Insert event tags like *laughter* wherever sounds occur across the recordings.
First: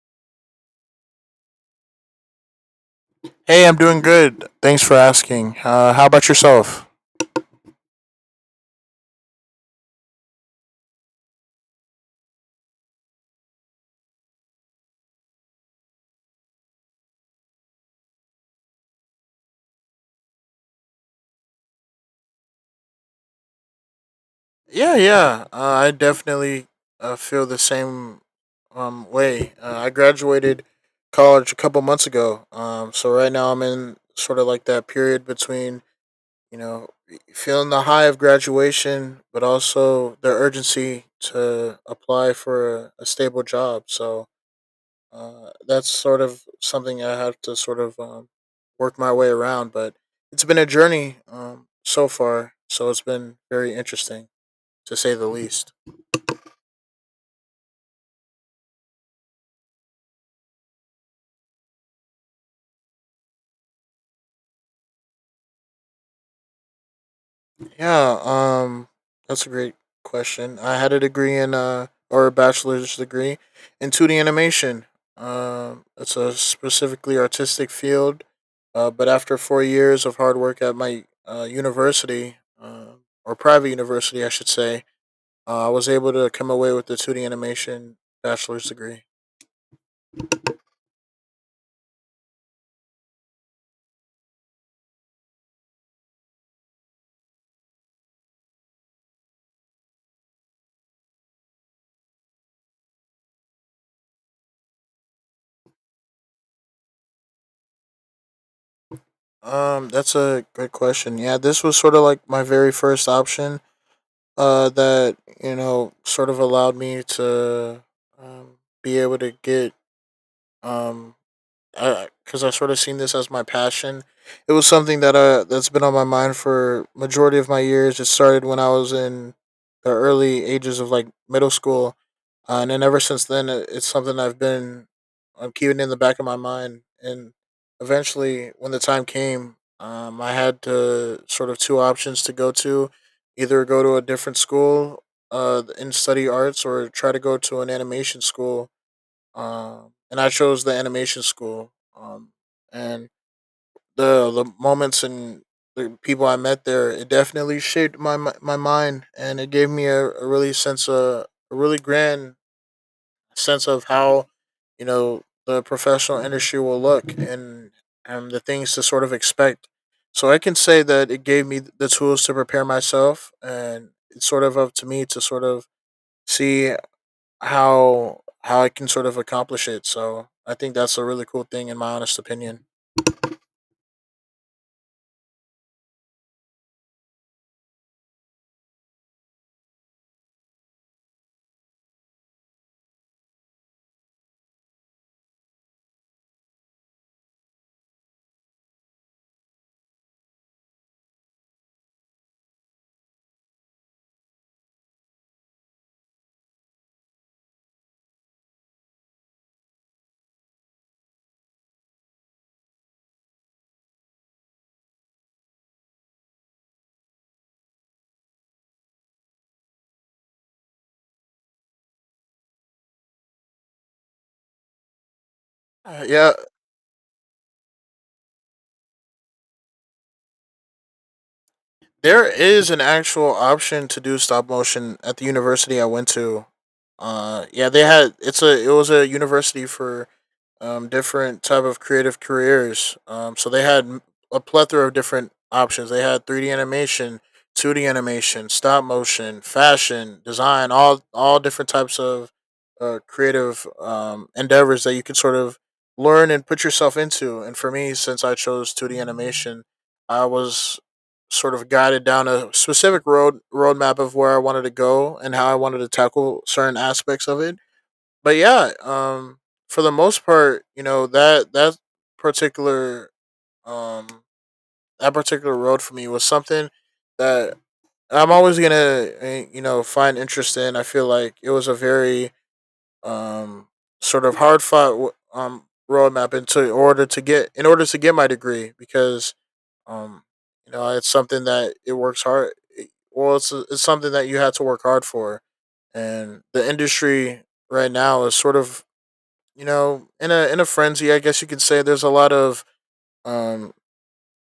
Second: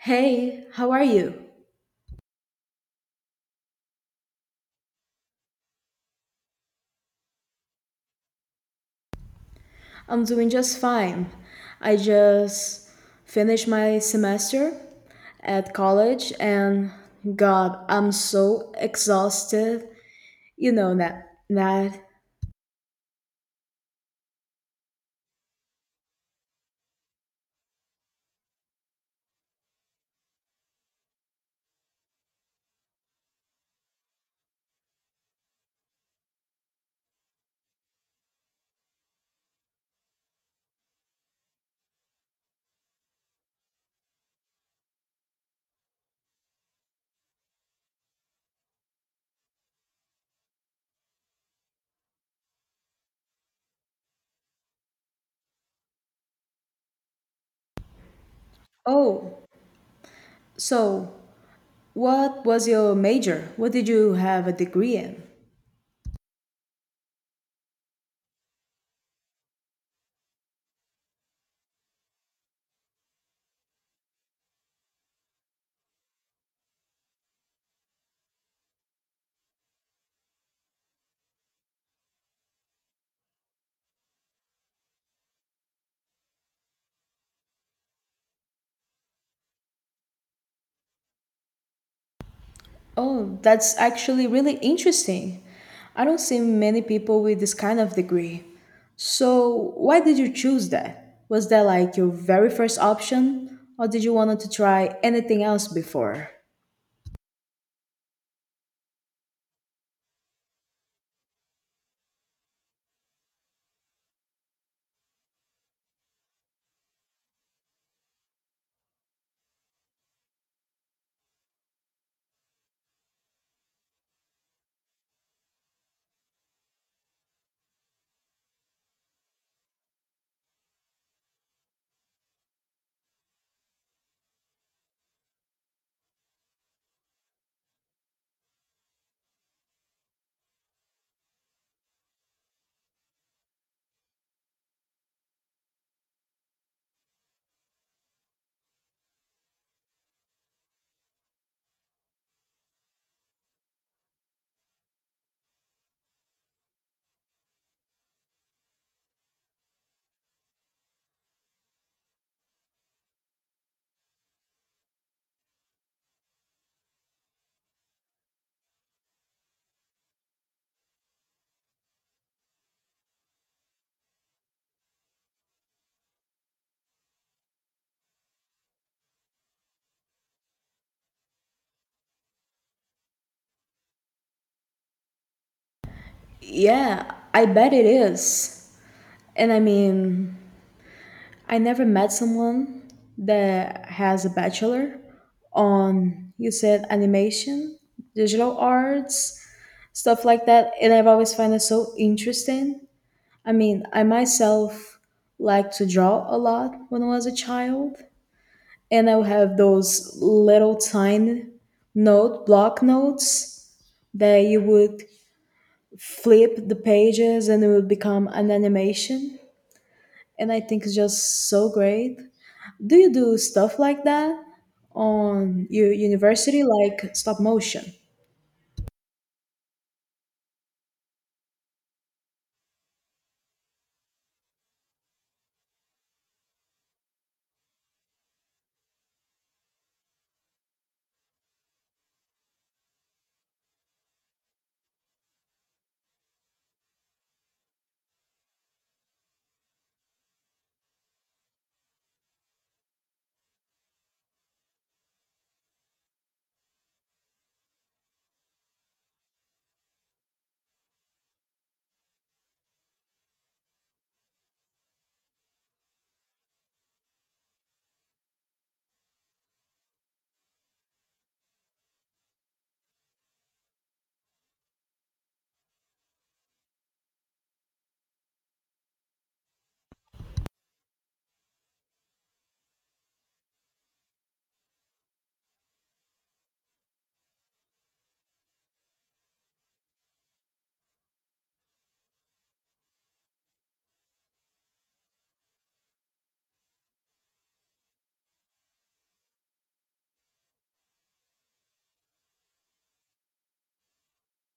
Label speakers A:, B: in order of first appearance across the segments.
A: Hey, how are you?
B: Hey, I'm doing good. Thanks for asking. How about yourself?
A: I'm doing just fine. I just finished my semester at college and God, I'm so exhausted. You know that.
B: Yeah, yeah. I definitely feel the same way. I graduated college a couple months ago, so right now I'm in sort of like that period between you know feeling the high of graduation, but also the urgency to apply for a stable job. So that's sort of something I have to sort of work my way around, but it's been a journey so far. So it's been very interesting to say the least.
A: Oh, so what was your major? What did you have a degree in?
B: Yeah, that's a great question. I had a degree in or a bachelor's degree in 2D animation. It's a specifically artistic field, but after 4 years of hard work at my university, or private university, I should say. I was able to come away with the 2D animation bachelor's degree.
A: Oh, that's actually really interesting. I don't see many people with this kind of degree. So, why did you choose that? Was that like your very first option, or did you want to try anything else before?
B: That's a good question. Yeah, this was sort of like my very first option. That sort of allowed me to um, be able to get um because I sort of seen this as my passion. It was something that that's been on my mind for majority of my years. It started when I was in the early ages of like middle school, and then ever since then, it's something I've been I'm keeping in the back of my mind. And eventually, when the time came, I had to sort of two options to go to, either go to a different school, in study arts, or try to go to an animation school and I chose the animation school. Um, and the moments and the people I met there, it definitely shaped my mind, and it gave me a really sense of a really grand sense of how the professional industry will look and the things to sort of expect. So I can say that it gave me the tools to prepare myself, and it's sort of up to me to sort of see how I can sort of accomplish it. So I think that's a really cool thing, in my honest opinion.
A: Yeah, I bet it is. And I mean, I never met someone that has a bachelor on, you said, animation, digital arts, stuff like that. And I've always found it so interesting. I mean, I myself like to draw a lot when I was a child, and I would have those little tiny note block notes that you would flip the pages and it would become an animation, and I think it's just so great. Do you do stuff like that on your
B: Yeah,
A: university, like stop motion?
B: there is an actual option to do stop motion at the university I went to. Yeah, they had it was a university for different type of creative careers. So they had a plethora of different options. They had three D animation, two D animation, stop motion, fashion, design, all different types of creative endeavors that you could sort of learn and put yourself into. And for me, since I chose two D animation, I was sort of guided down a specific roadmap of where I wanted to go and how I wanted to tackle certain aspects of it. But yeah, for the most part, you know particular um that particular road for me was something that I'm always gonna you know find interest in. I feel like it was a very um sort of hard fought roadmap into in order to get in order to get my degree because um, you know, it's something that it works hard. It- Well, it's something that you had to work hard for, and the industry right now is sort of you know in a frenzy. I guess you could say there's a lot of um.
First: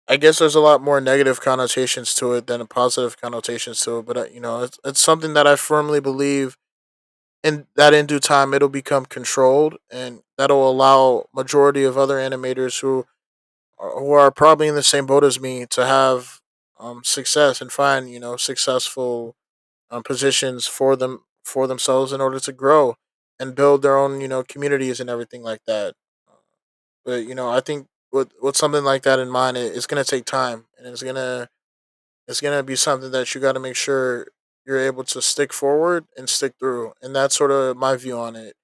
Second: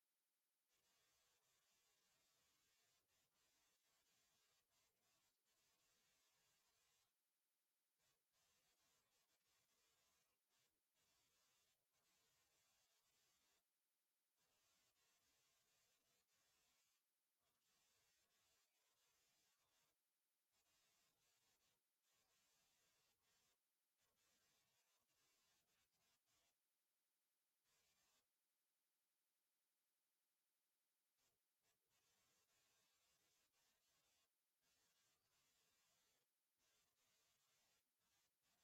B: I guess there's a lot more negative connotations to it than positive connotations to it, but you know, it's something that I firmly believe in that in due time it'll become controlled and that'll allow majority of other animators who are probably in the same boat as me to have success and find you know successful positions for them for themselves in order to grow and build their own you know communities and everything like that. But you know, I think with something like that in mind, it's gonna take time and it's gonna be something that you got to make sure you're able to stick forward and stick through, and that's sort of my view on it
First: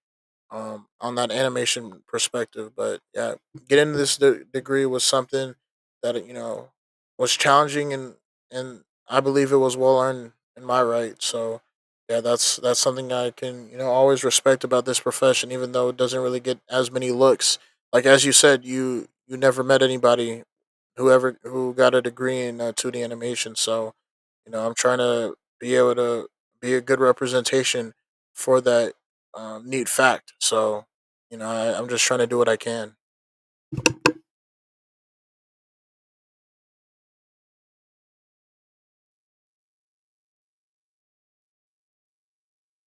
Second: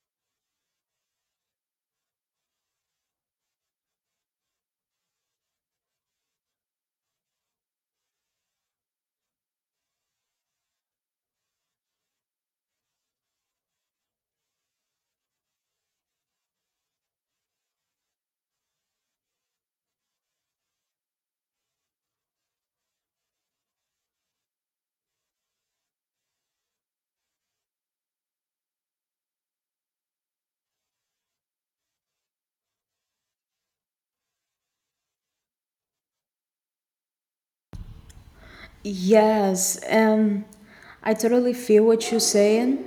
B: on that animation perspective. But yeah, getting this degree was something that you know was challenging and and I believe it was well earned in my right. So yeah, that's something I can you know always respect about this profession, even though it doesn't really get as many looks. Like as you said, you never met anybody who got a degree in 2D animation. So you know, I'm trying to be able to be a good representation for that neat fact. So, you know, I'm just trying to do what I can.
A: Yes, and I totally feel what you're saying.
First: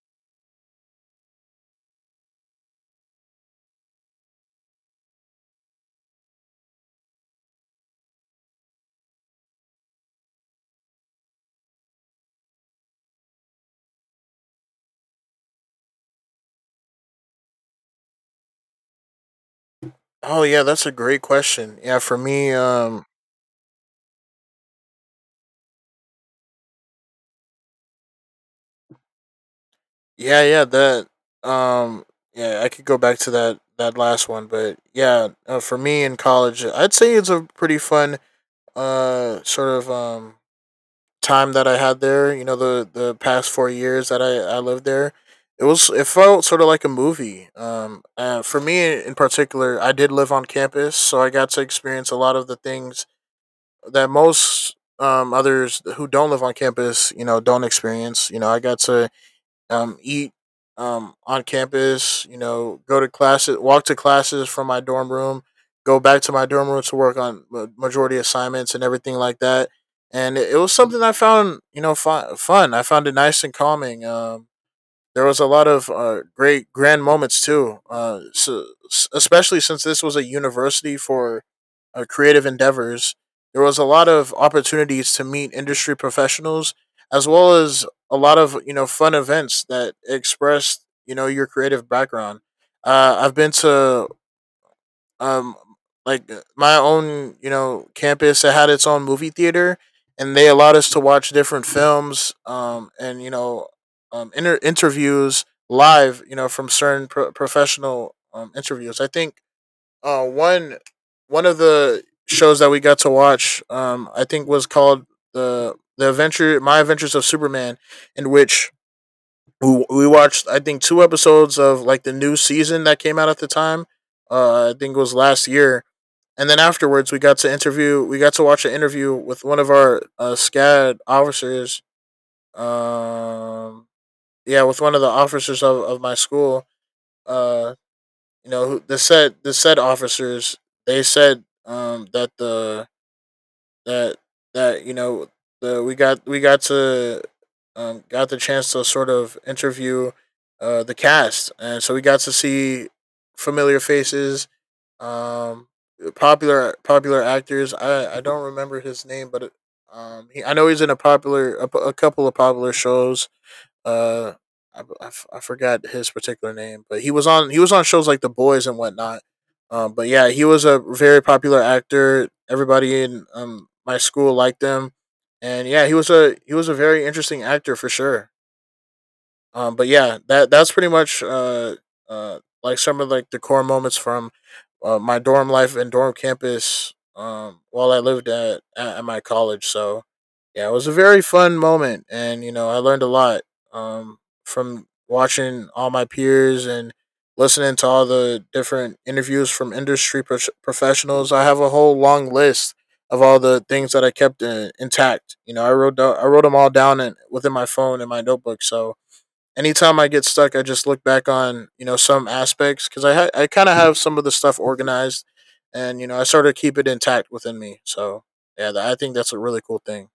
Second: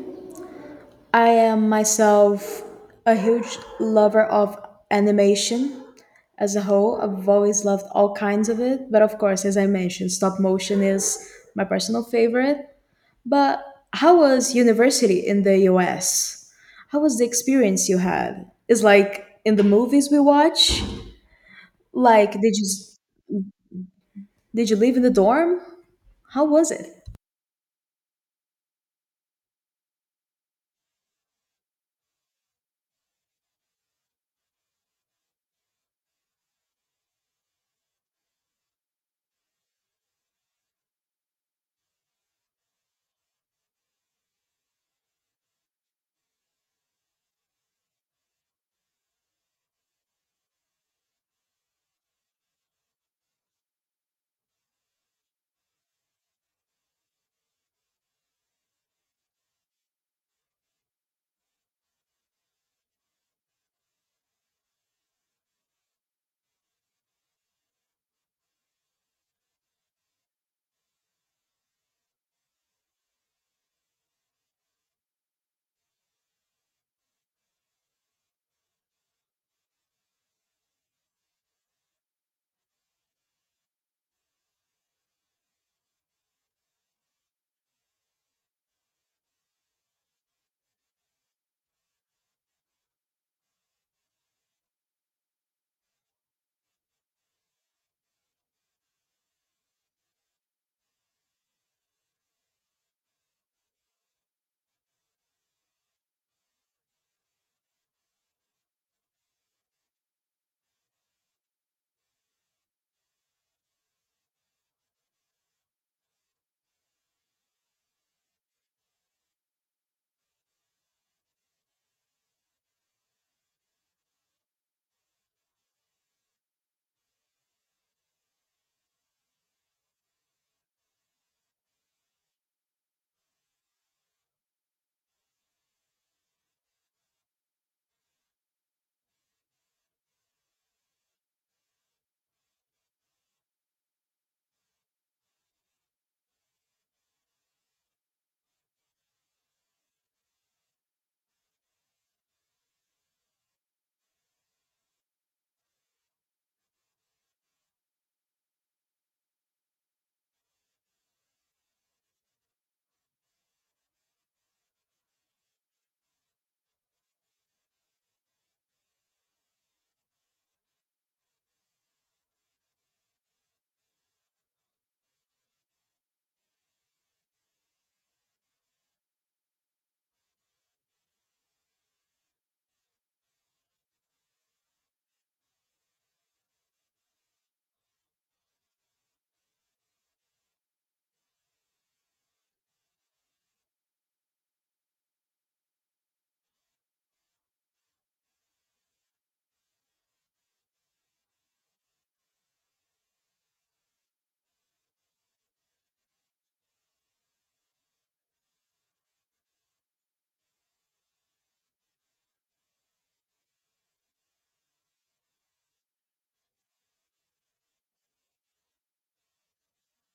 A: I am myself a huge lover of animation as a whole. I've always loved all kinds of it, but of course, as I mentioned, stop motion is my personal favorite. But how was university in the US? How was the experience you had? It's like in the movies we
B: Oh yeah,
A: watch.
B: that's a great question. Yeah, for
A: Like,
B: me,
A: did you did you live in the dorm? How was it?
B: yeah, yeah, that, um, yeah, I could go back to that last one, but yeah, for me in college, I'd say it's a pretty fun, sort of time that I had there, you know, the past 4 years that I lived there, it felt sort of like a movie. For me in particular, I did live on campus, so I got to experience a lot of the things that most others who don't live on campus, you know, don't experience. You know, I got to eat on campus, you know, go to classes, walk to classes from my dorm room, go back to my dorm room to work on majority assignments and everything like that. And it was something I found, you know, fun. I found it nice and calming. There was a lot of great grand moments too. So, especially since this was a university for creative endeavors, there was a lot of opportunities to meet industry professionals, as well as a lot of you know fun events that expressed you know your creative background. I've been to um like my own you know campus that had its own movie theater and they allowed us to watch different films and you know interviews live you know from certain professional interviews. I think one One of the shows that we got to watch, I think, was called the adventure My Adventures of Superman, in which we watched, I think, two episodes of like the new season that came out at the time. I think it was last year, and then afterwards we got to watch an interview with one of our SCAD officers. um yeah, with one of the officers of my school. uh the said officers, they said that the that that you know the we got to got the chance to sort of interview the cast, and so we got to see familiar faces, um, popular actors. I don't remember his name, but I know he's in a popular a couple of popular shows. Uh, I forgot his particular name, but he was on shows like The Boys and whatnot. But yeah, he was a very popular actor. Everybody in my school liked him, and yeah, he was a very interesting actor for sure. But yeah, that that's pretty much like some of like the core moments from my dorm life and dorm campus while I lived at my college. So yeah, it was a very fun moment, and you know I learned a lot um, from watching all my peers and listening to all the different interviews from industry professionals. I have a whole long list of all the things that I kept intact. You know, I wrote them all down in, within my phone and my notebook. So anytime I get stuck, I just look back on you know some aspects because I kind of have some of the stuff organized, and you know I sort of keep it intact within me. So yeah, I think that's a really cool thing.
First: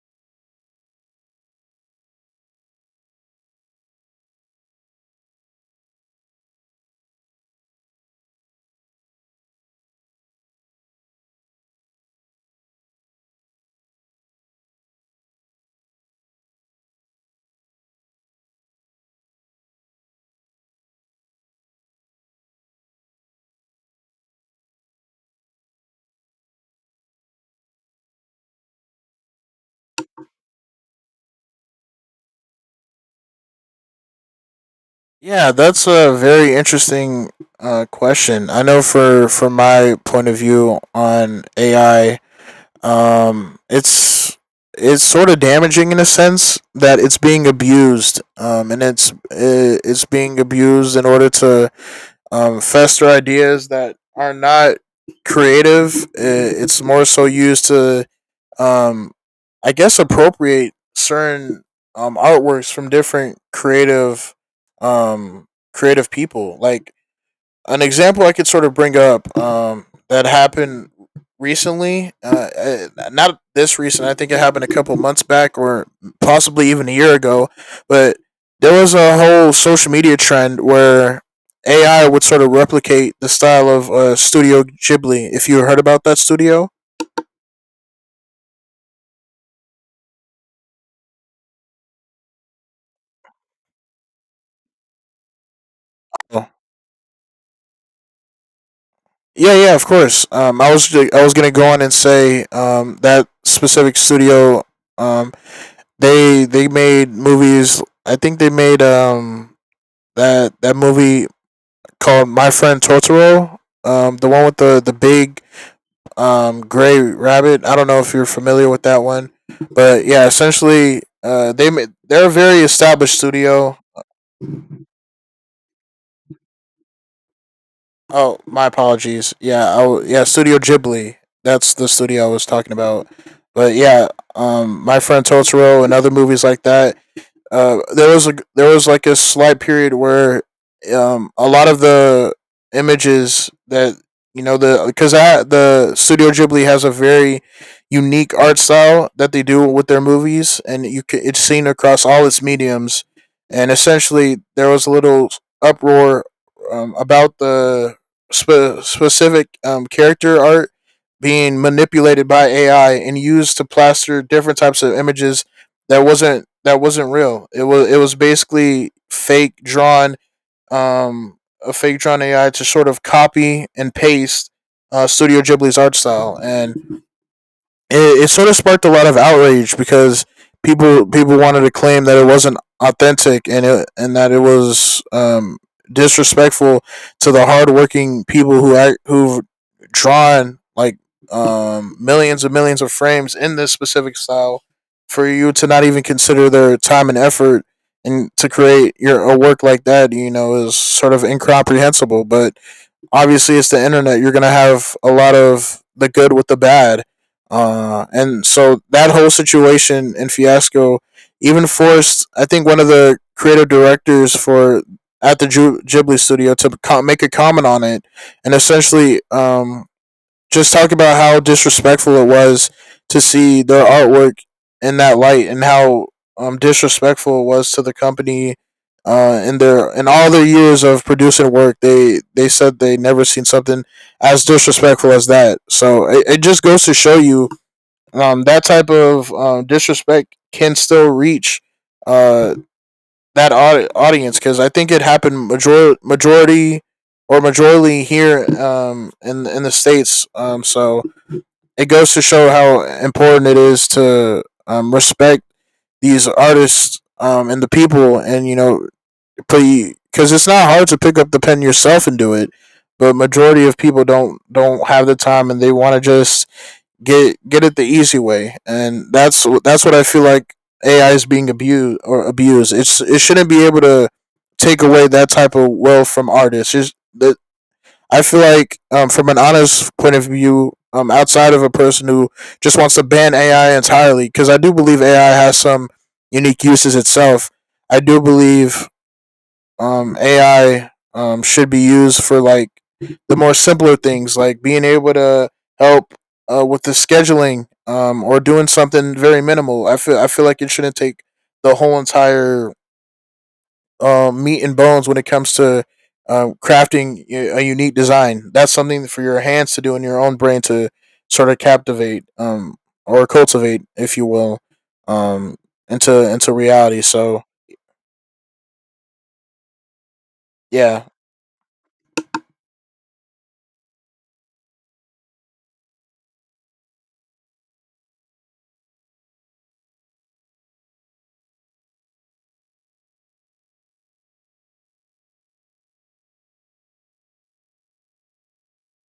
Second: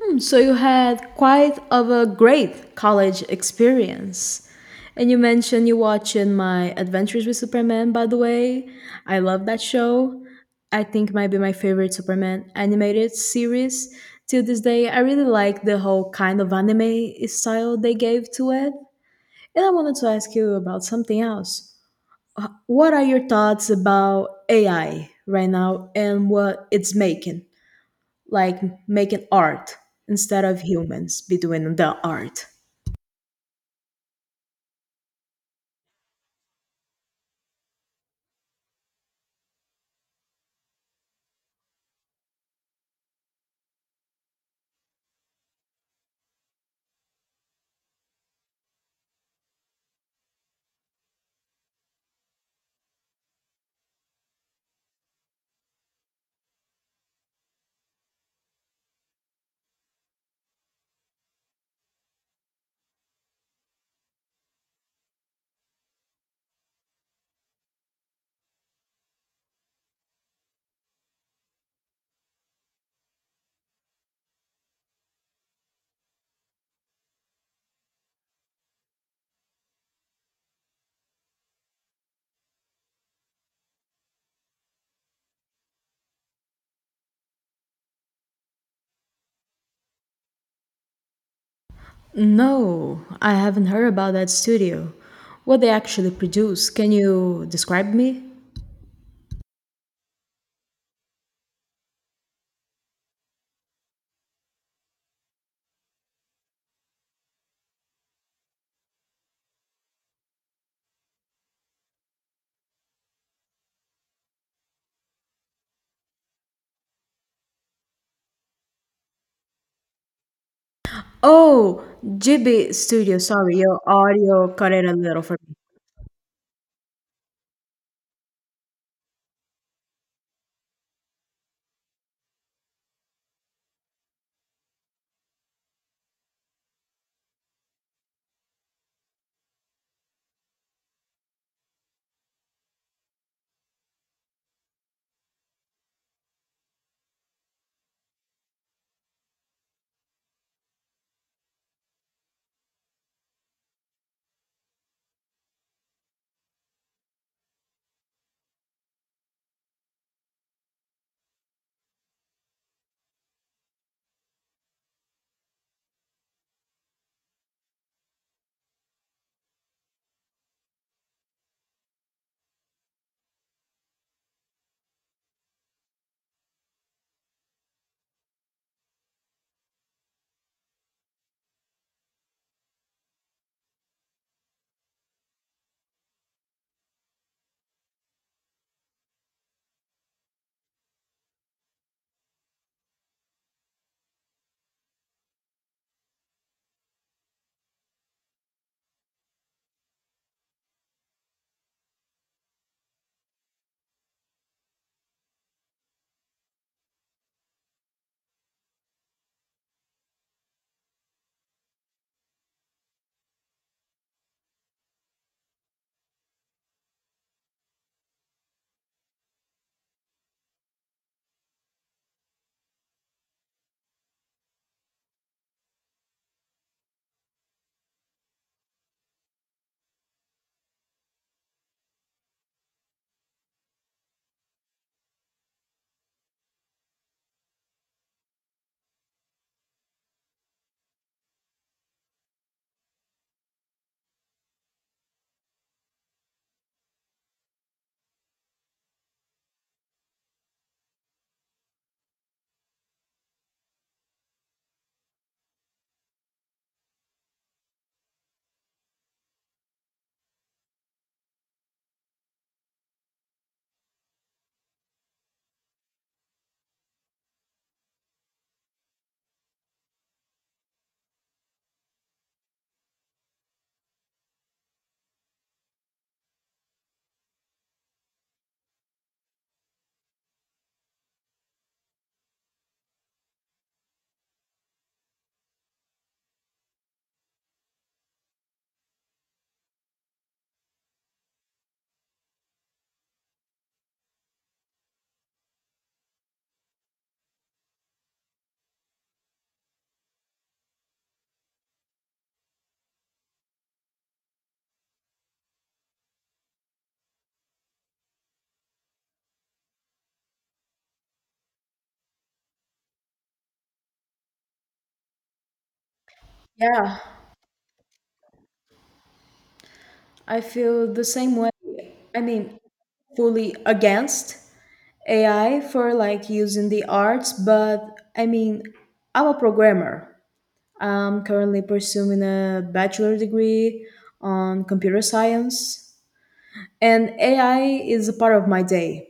A: Hmm. So you had quite of a great college experience. And you mentioned you watching my Adventures with Superman, by the way. I love that show. I think it might be my favorite Superman animated series till this day. I really like the whole kind of anime style they gave to it. And I wanted to ask you about something else. What are your thoughts about AI right now and what it's making? Like making art instead of humans be doing the art.
B: Yeah, that's a very interesting question. I know for from my point of view on AI, um, it's it's sort of damaging in a sense that it's being abused, and it's being abused in order to fester ideas that are not creative. It's more so used to, um, I guess, appropriate certain artworks from different creative, um, creative people. Like an example I could sort of bring up that happened recently, not this recent. I think it happened a couple months back, or possibly even a year ago. But there was a whole social media trend where AI would sort of replicate the style of Studio Ghibli. If you heard about that studio,
A: No, I haven't heard about that studio. What they actually
B: oh,
A: produce, can you describe me?
B: yeah, yeah, of course. I was gonna go on and say that specific studio. Um, they made movies. I think they made that movie called My Friend Totoro. The one with the big gray rabbit. I don't know if you're familiar with that one, but yeah, essentially,
A: Oh,
B: they're a very
A: GB
B: established
A: Studio, sorry,
B: studio.
A: your audio cut it a little for me.
B: Oh, my apologies. Yeah, oh yeah, Studio Ghibli. That's the studio I was talking about. But yeah, my friend Totoro and other movies like that there was like a slight period where a lot of the images that you know the because the Studio Ghibli has a very unique art style that they do with their movies, and you can, it's seen across all its mediums. And essentially, there was a little uproar about the specific character art being manipulated by AI and used to plaster different types of images that wasn't real. It was basically fake drawn um a fake drawn AI to sort of copy and paste Studio Ghibli's art style, and it sort of sparked a lot of outrage because people wanted to claim that it wasn't authentic and it and that it was disrespectful to the hardworking people who've drawn like millions and millions of frames in this specific style for you to not even consider their time and effort and to create your a work like that you know is sort of incomprehensible but obviously it's the internet. You're gonna have a lot of the good with the bad, and so that whole situation in Fiasco even forced I think one of the creative directors for at the Ghibli studio to make a comment on it, and essentially just talk about how disrespectful it was to see their artwork in that light and how disrespectful it was to the company in their in all their years of producing work they said they never seen something as disrespectful as that. So it just goes to show you that type of disrespect can still reach uh, that audience because I think it happened majority or majorly here in the states so it goes to show how important it is to respect these artists and the people, and you know, because it's not hard to pick up the pen yourself and do it. But majority of people don't have the time, and they want to just get it the easy way, and that's what I feel like AI is being abused or abused. It's it shouldn't be able to take away that type of wealth from artists. It's, the I feel like, from an honest point of view, outside of a person who just wants to ban AI entirely, because I do believe AI has some unique uses itself. I do believe AI should be used for like the more simpler things, like being able to help with the scheduling or doing something very minimal. I feel like it shouldn't take the whole entire meat and bones when it comes to crafting a unique design. That's something for your hands to do and your own brain to sort of captivate or cultivate, if you will, um, into
A: Yeah,
B: reality. So
A: I feel the
B: yeah,
A: same way. I mean, fully against AI for like using the arts, but I mean, I'm a programmer. I'm currently pursuing a bachelor degree on computer science, and AI is a part of my day.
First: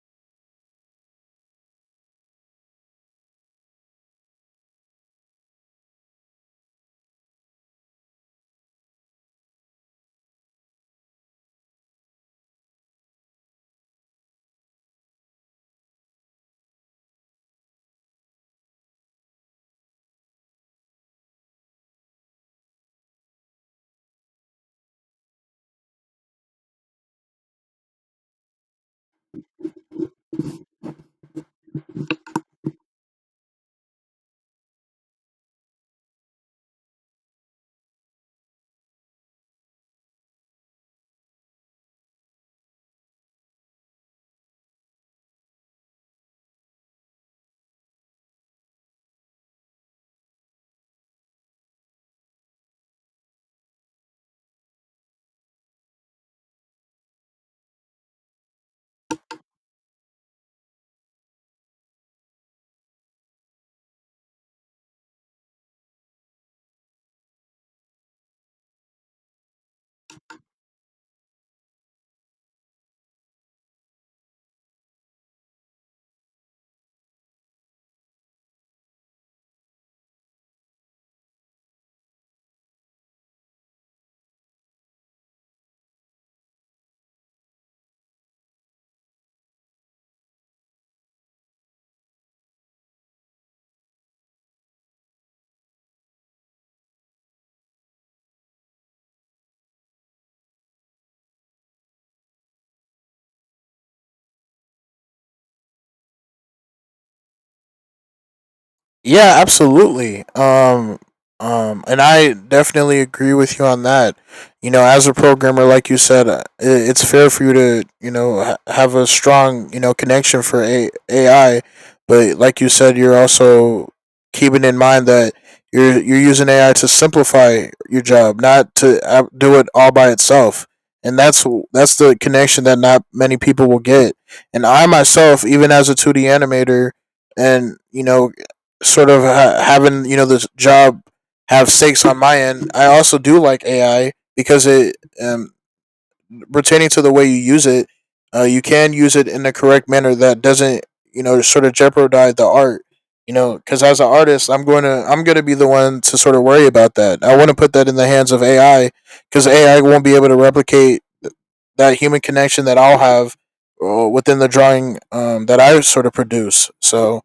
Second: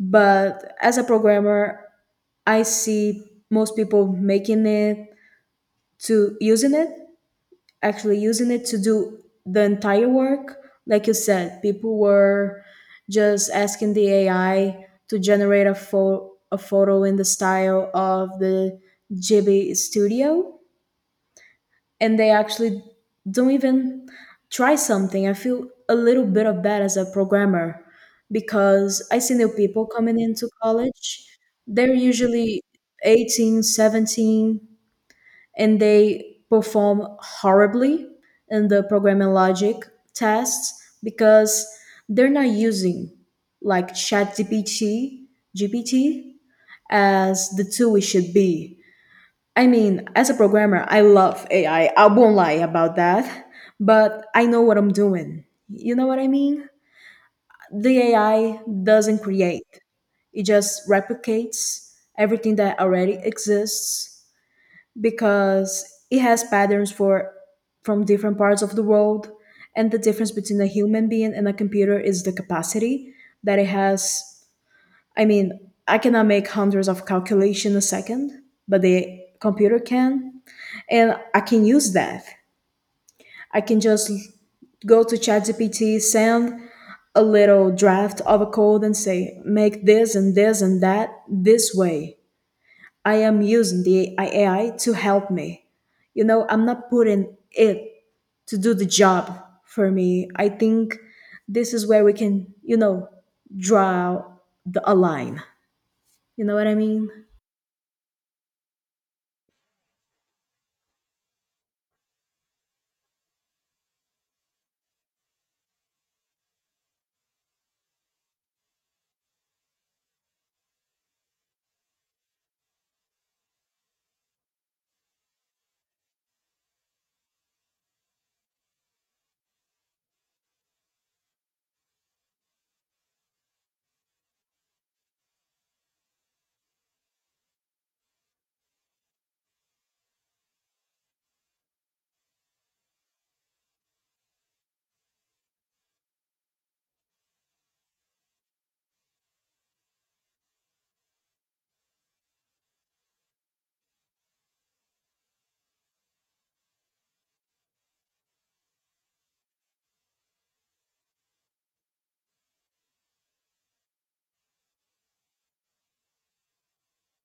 A: But as a programmer, I see most people making it to using it, actually using it to do the entire work. Like you said, people were just asking the AI to generate a photo in the style of the Ghibli studio and they actually don't even try something. I feel a little bit of bad as a programmer because I see new people coming into college. They're usually 18, 17, and they perform horribly in the programming logic tests because they're not using like ChatGPT, GPT as the tool it should be. I mean, as a programmer, I love AI. I won't lie about that, but I know what I'm doing. You know what I mean? The AI doesn't create, it just replicates everything that already exists because it has patterns for from different parts of the world, and the difference between a human being and a computer is the capacity that it has. I mean, I cannot make hundreds of calculation a second, but the computer can, and I can use that. I can just go to ChatGPT, send a little draft of a code, and say, make this and this and that this way. I am using the AI to help me. You know, I'm not putting it to do the job for me. I think this is where we can, you know, draw a line. You know what I mean?
B: yeah, absolutely. And I definitely agree with you on that. You know, as a programmer, like you said, it's fair for you to you know have a strong you know connection for AI, but like you said, you're also keeping in mind that you're using AI to simplify your job, not to do it all by itself. And that's the connection that not many people will get. And I myself, even as a two D animator, and you know sort of having you know this job have stakes on my end. I also do like AI because it pertaining to the way you use it, you can use it in the correct manner that doesn't you know sort of jeopardize the art. You know, because as an artist, I'm going to be the one to sort of worry about that. I want to put that in the hands of AI because AI won't be able to replicate that human connection that I'll have within the drawing that I sort of produce. So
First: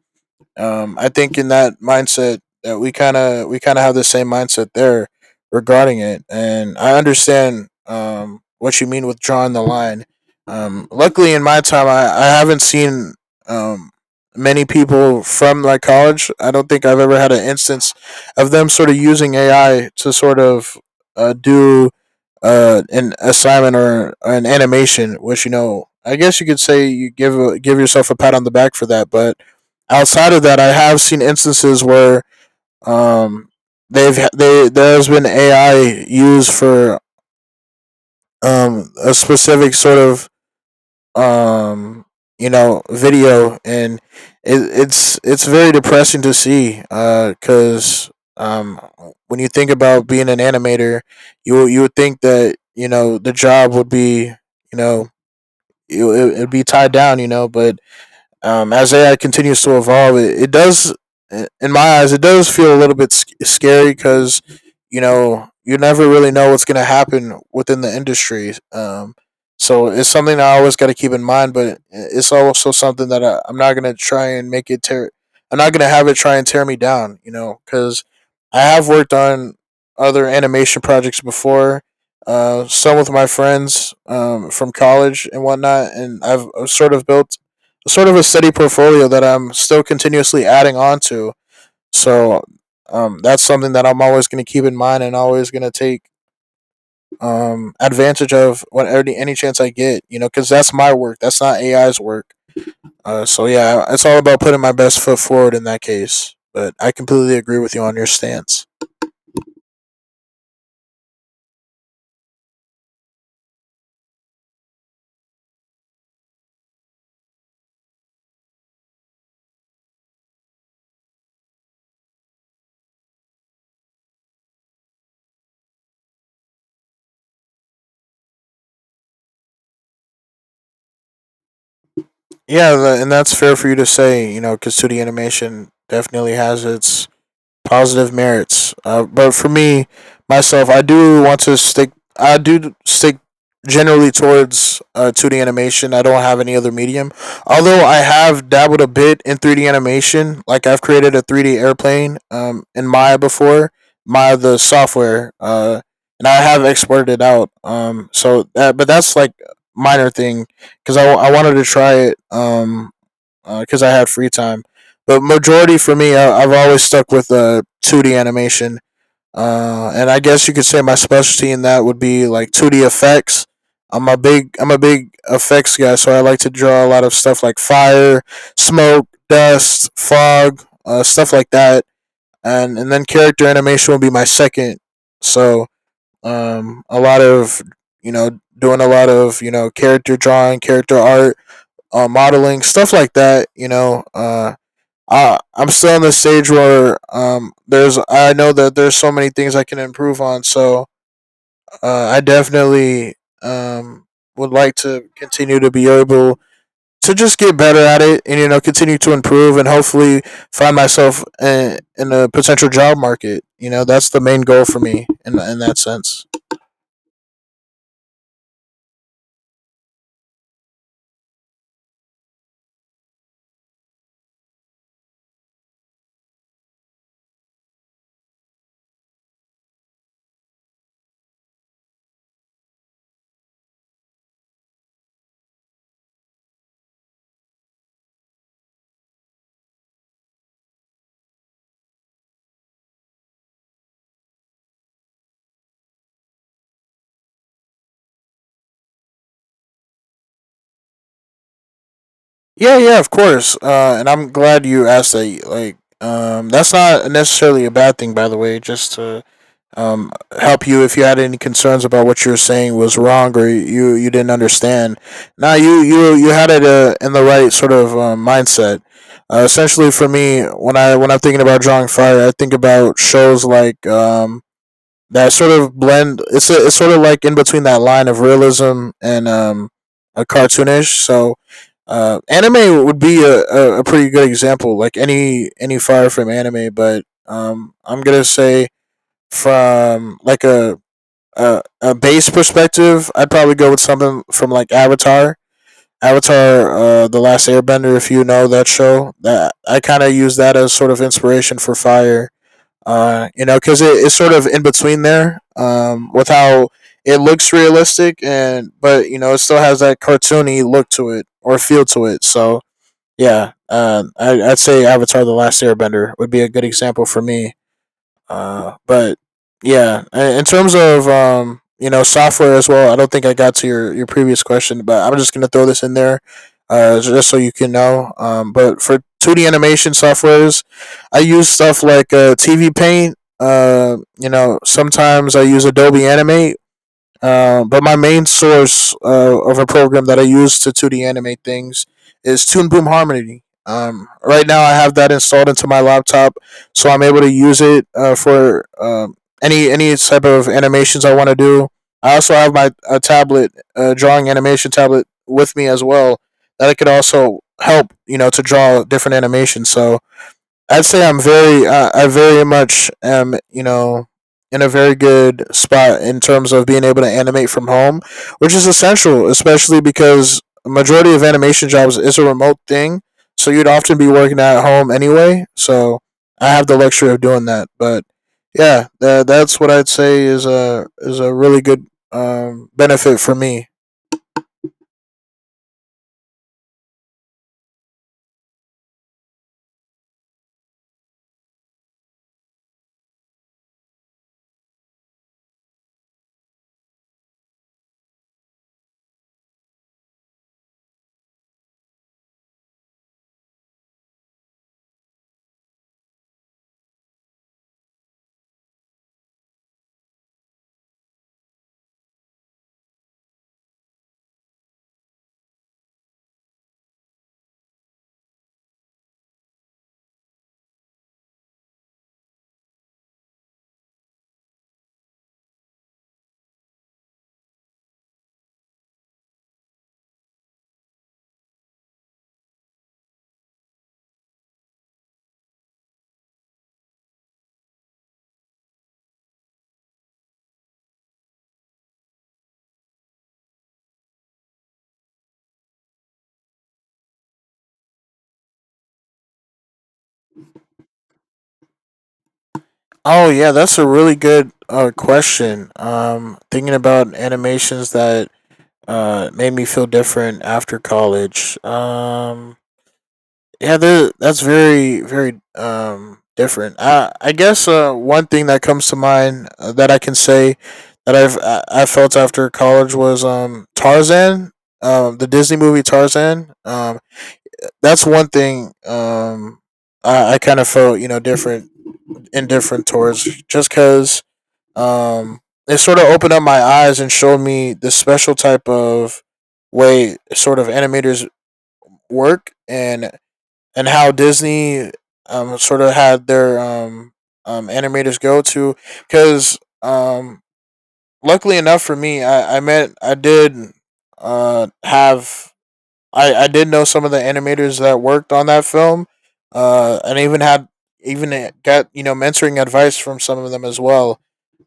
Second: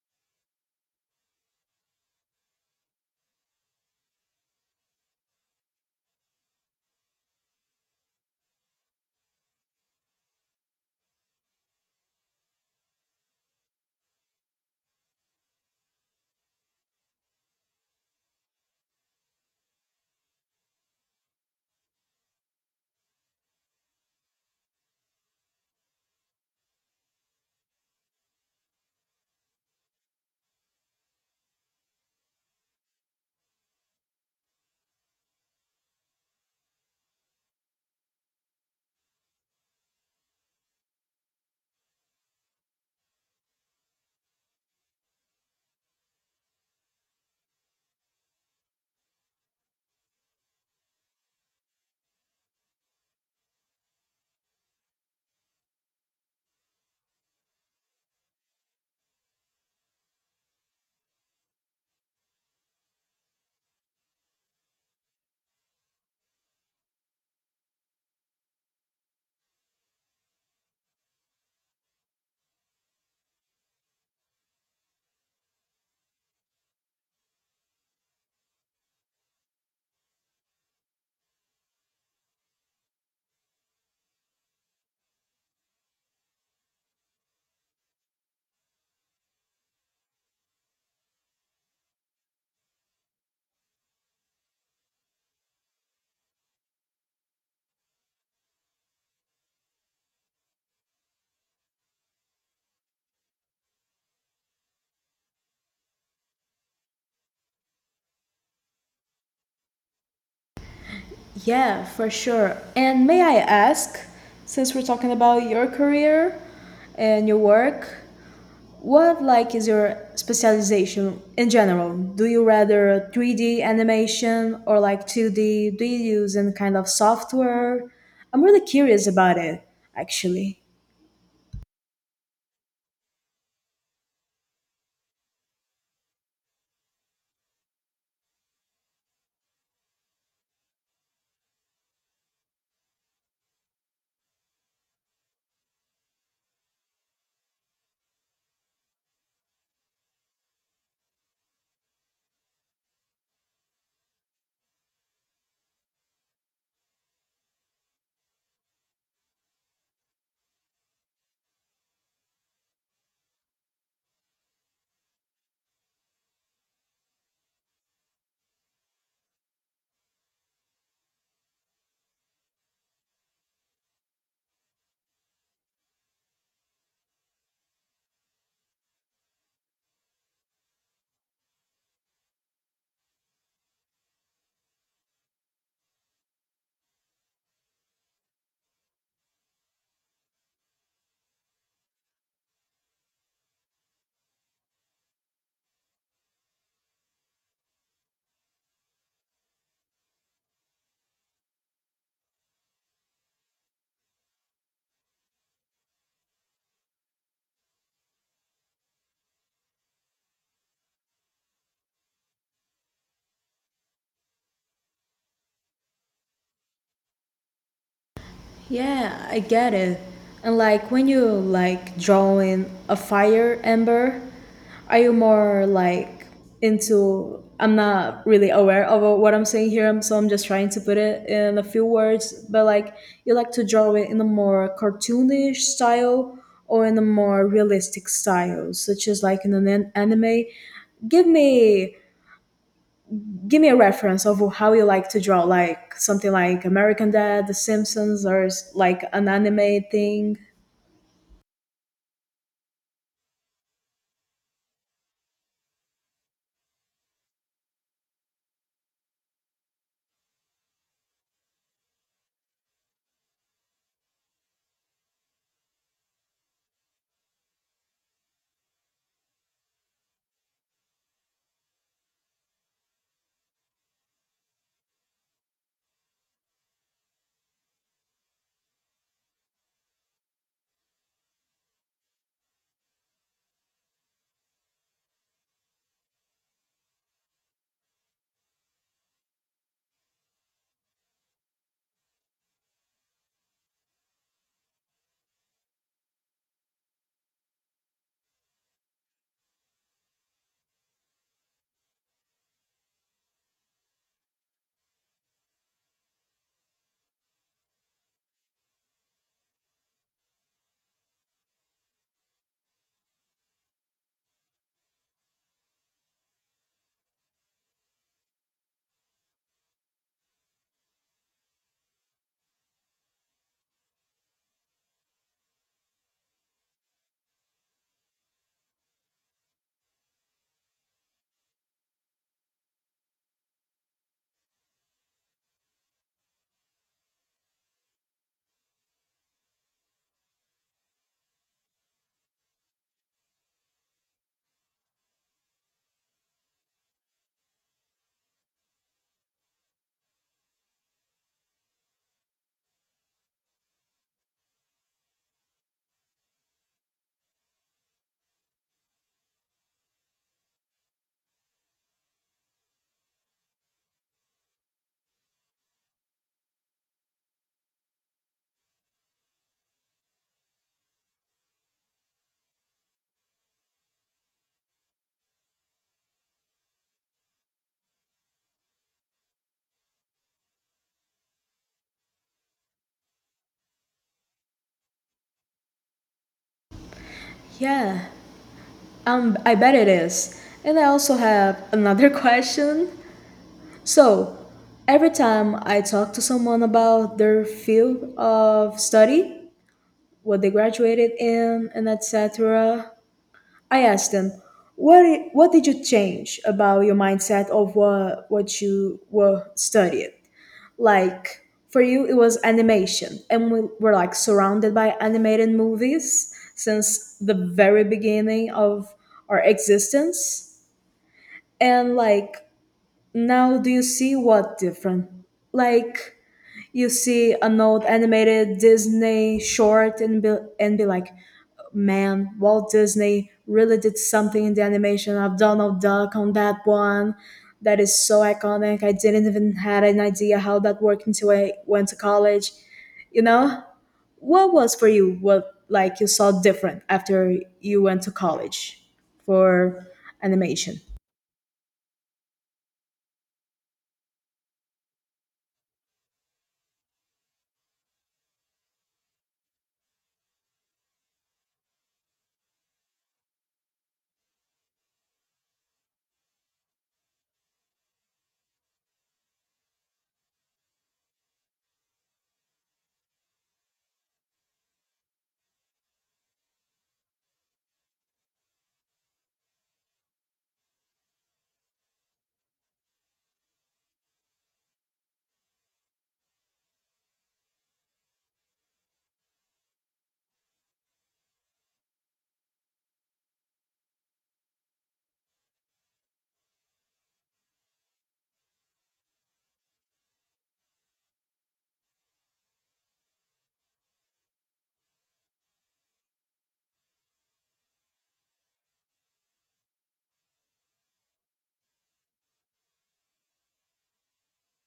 B: I think in that mindset that we kind of have the same mindset there regarding it, and I understand what you mean with drawing the line. Luckily, in my time, I haven't seen um, many people from like college. I don't think I've ever had an instance of them sort of using AI to sort of do an assignment or an animation, which you know, I guess you could say you give yourself a pat on the back for that, but outside of that, I have seen instances where um, they've they there's been AI used for a specific sort of um, you know video, and it, it's very depressing to see because um, when you think about being an animator, you would think that you know the job would be you know it, it'd be tied down, you know, but as AI continues to evolve, it does, in my eyes, it does feel a little bit scary because, you know, you never really know what's going to happen within the industry. So it's something I always got to keep in mind, but it's also something that I'm not going to try and make it tear. I'm not going to have it try and tear me down, you know, because I have worked on other animation projects before. Some with my friends from college and whatnot, and I've sort of built sort of a steady portfolio that I'm still continuously adding on to. So that's something that I'm always going to keep in mind and always going to take advantage of when any chance I get, you know, because that's my work. That's not AI's work. So yeah, it's all about putting my best foot forward in that case. But I completely agree with you on your stance.
A: Yeah, for sure. And may I ask, since we're talking about your career and your work, what like is your specialization in general? Do you rather 3D animation or like 2D? Do you use any kind of software? I'm really curious about it, actually.
B: Yeah, and that's fair for you to say. You know, because 2D animation definitely has its positive merits. But for me, myself, I do want to stick. I do stick generally towards 2D animation. I don't have any other medium. Although I have dabbled a bit in 3D animation, like I've created a 3D airplane in Maya before, Maya the software, and I have exported it out. So that, but that's like minor thing because I wanted to try it because I had free time. But majority for me, I've always stuck with 2D animation. And I guess you could say my specialty in that would be like 2D effects. I'm a big effects guy, so I like to draw a lot of stuff like fire, smoke, dust, fog, stuff like that. And then character animation would be my second. So a lot of you know doing a lot of you know character drawing, character art, modeling, stuff like that. You know, I'm still in the stage where there's I know that there's so many things I can improve on. So I definitely um, would like to continue to be able to just get better at it and you know continue to improve and hopefully find myself in a potential job market. You know, that's the main goal for me in that sense.
A: Yeah, I get it. And like when you like drawing a fire ember, are you more like into, I'm not really aware of what I'm saying here, so I'm just trying to put it in a few words, but like you like to draw it in a more cartoonish style or in a more realistic style, such as like in an anime. Give me give me a reference of how you like to draw, like something like American Dad, The Simpsons, or s- like an anime thing.
B: Yeah, yeah, of course. And I'm glad you asked that. Like, that's not necessarily a bad thing, by the way. Just to um, help you if you had any concerns about what you were saying was wrong or you didn't understand. Now you had it in the right sort of mindset. Essentially, for me, when I when I'm thinking about drawing fire, I think about shows like that sort of blend. It's sort of like in between that line of realism and a cartoonish. So anime would be a pretty good example, like any Fire Frame anime. But I'm gonna say from a base perspective, I'd probably go with something from like Avatar. Avatar, the Last Airbender, if you know that show, that I kind of use that as sort of inspiration for Fire because it's sort of in between there with how it looks realistic and but you know it still has that cartoony look to it or feel to it. So Yeah, I'd say Avatar: The Last Airbender would be a good example for me but yeah, in terms of you know, software as well. I don't think I got to your previous question, but I'm just gonna throw this in there, just so you can know. But for 2D animation softwares, I use stuff like TV Paint. You know, sometimes I use Adobe Animate, but my main source of a program that I use to 2D animate things is Toon Boom Harmony. Right now, I have that installed into my laptop, so I'm able to use it for any type of animations I want to do. I also have my a tablet, a drawing animation tablet, with me as well that I could also help you know to draw different animations. So I'd say I'm I very much am, you know, in a very good spot in terms of being able to animate from home, which is essential, especially because a majority of animation jobs is a remote thing. So you'd often be working at home anyway. So I have the luxury of doing that. But yeah, tha that's what I'd say is a really good benefit for me.
A: Yeah, I bet it is. And I also have another *laughs* question. So, every time I talk to someone about their field of study, what they graduated in, and etc., I ask them, what did you change about your mindset of what you were studying? Like, for you it was animation and we were like surrounded by animated movies since the very beginning of our existence, and like now do you see what different, like you see an old animated Disney short and be like, man, Walt Disney really did something in the animation of Donald Duck on that one that is so iconic. I didn't even had an idea how that worked until I went to college. You know, what was for you, what like you saw different after you went to college for animation?
B: Oh yeah, that's a really good question. Thinking about animations that made me feel different after college. That's very very different. I guess one thing that comes to mind, that I can say that I felt after college was Tarzan. Um the Disney movie Tarzan, that's one thing. I kind of felt you know different, indifferent towards just because um, it sort of opened up my eyes and showed me the special type of way sort of animators work, and how Disney sort of had their animators go to because luckily enough for me I met I did have I did know some of the animators that worked on that film, and even had even got you know mentoring advice from some of them as well,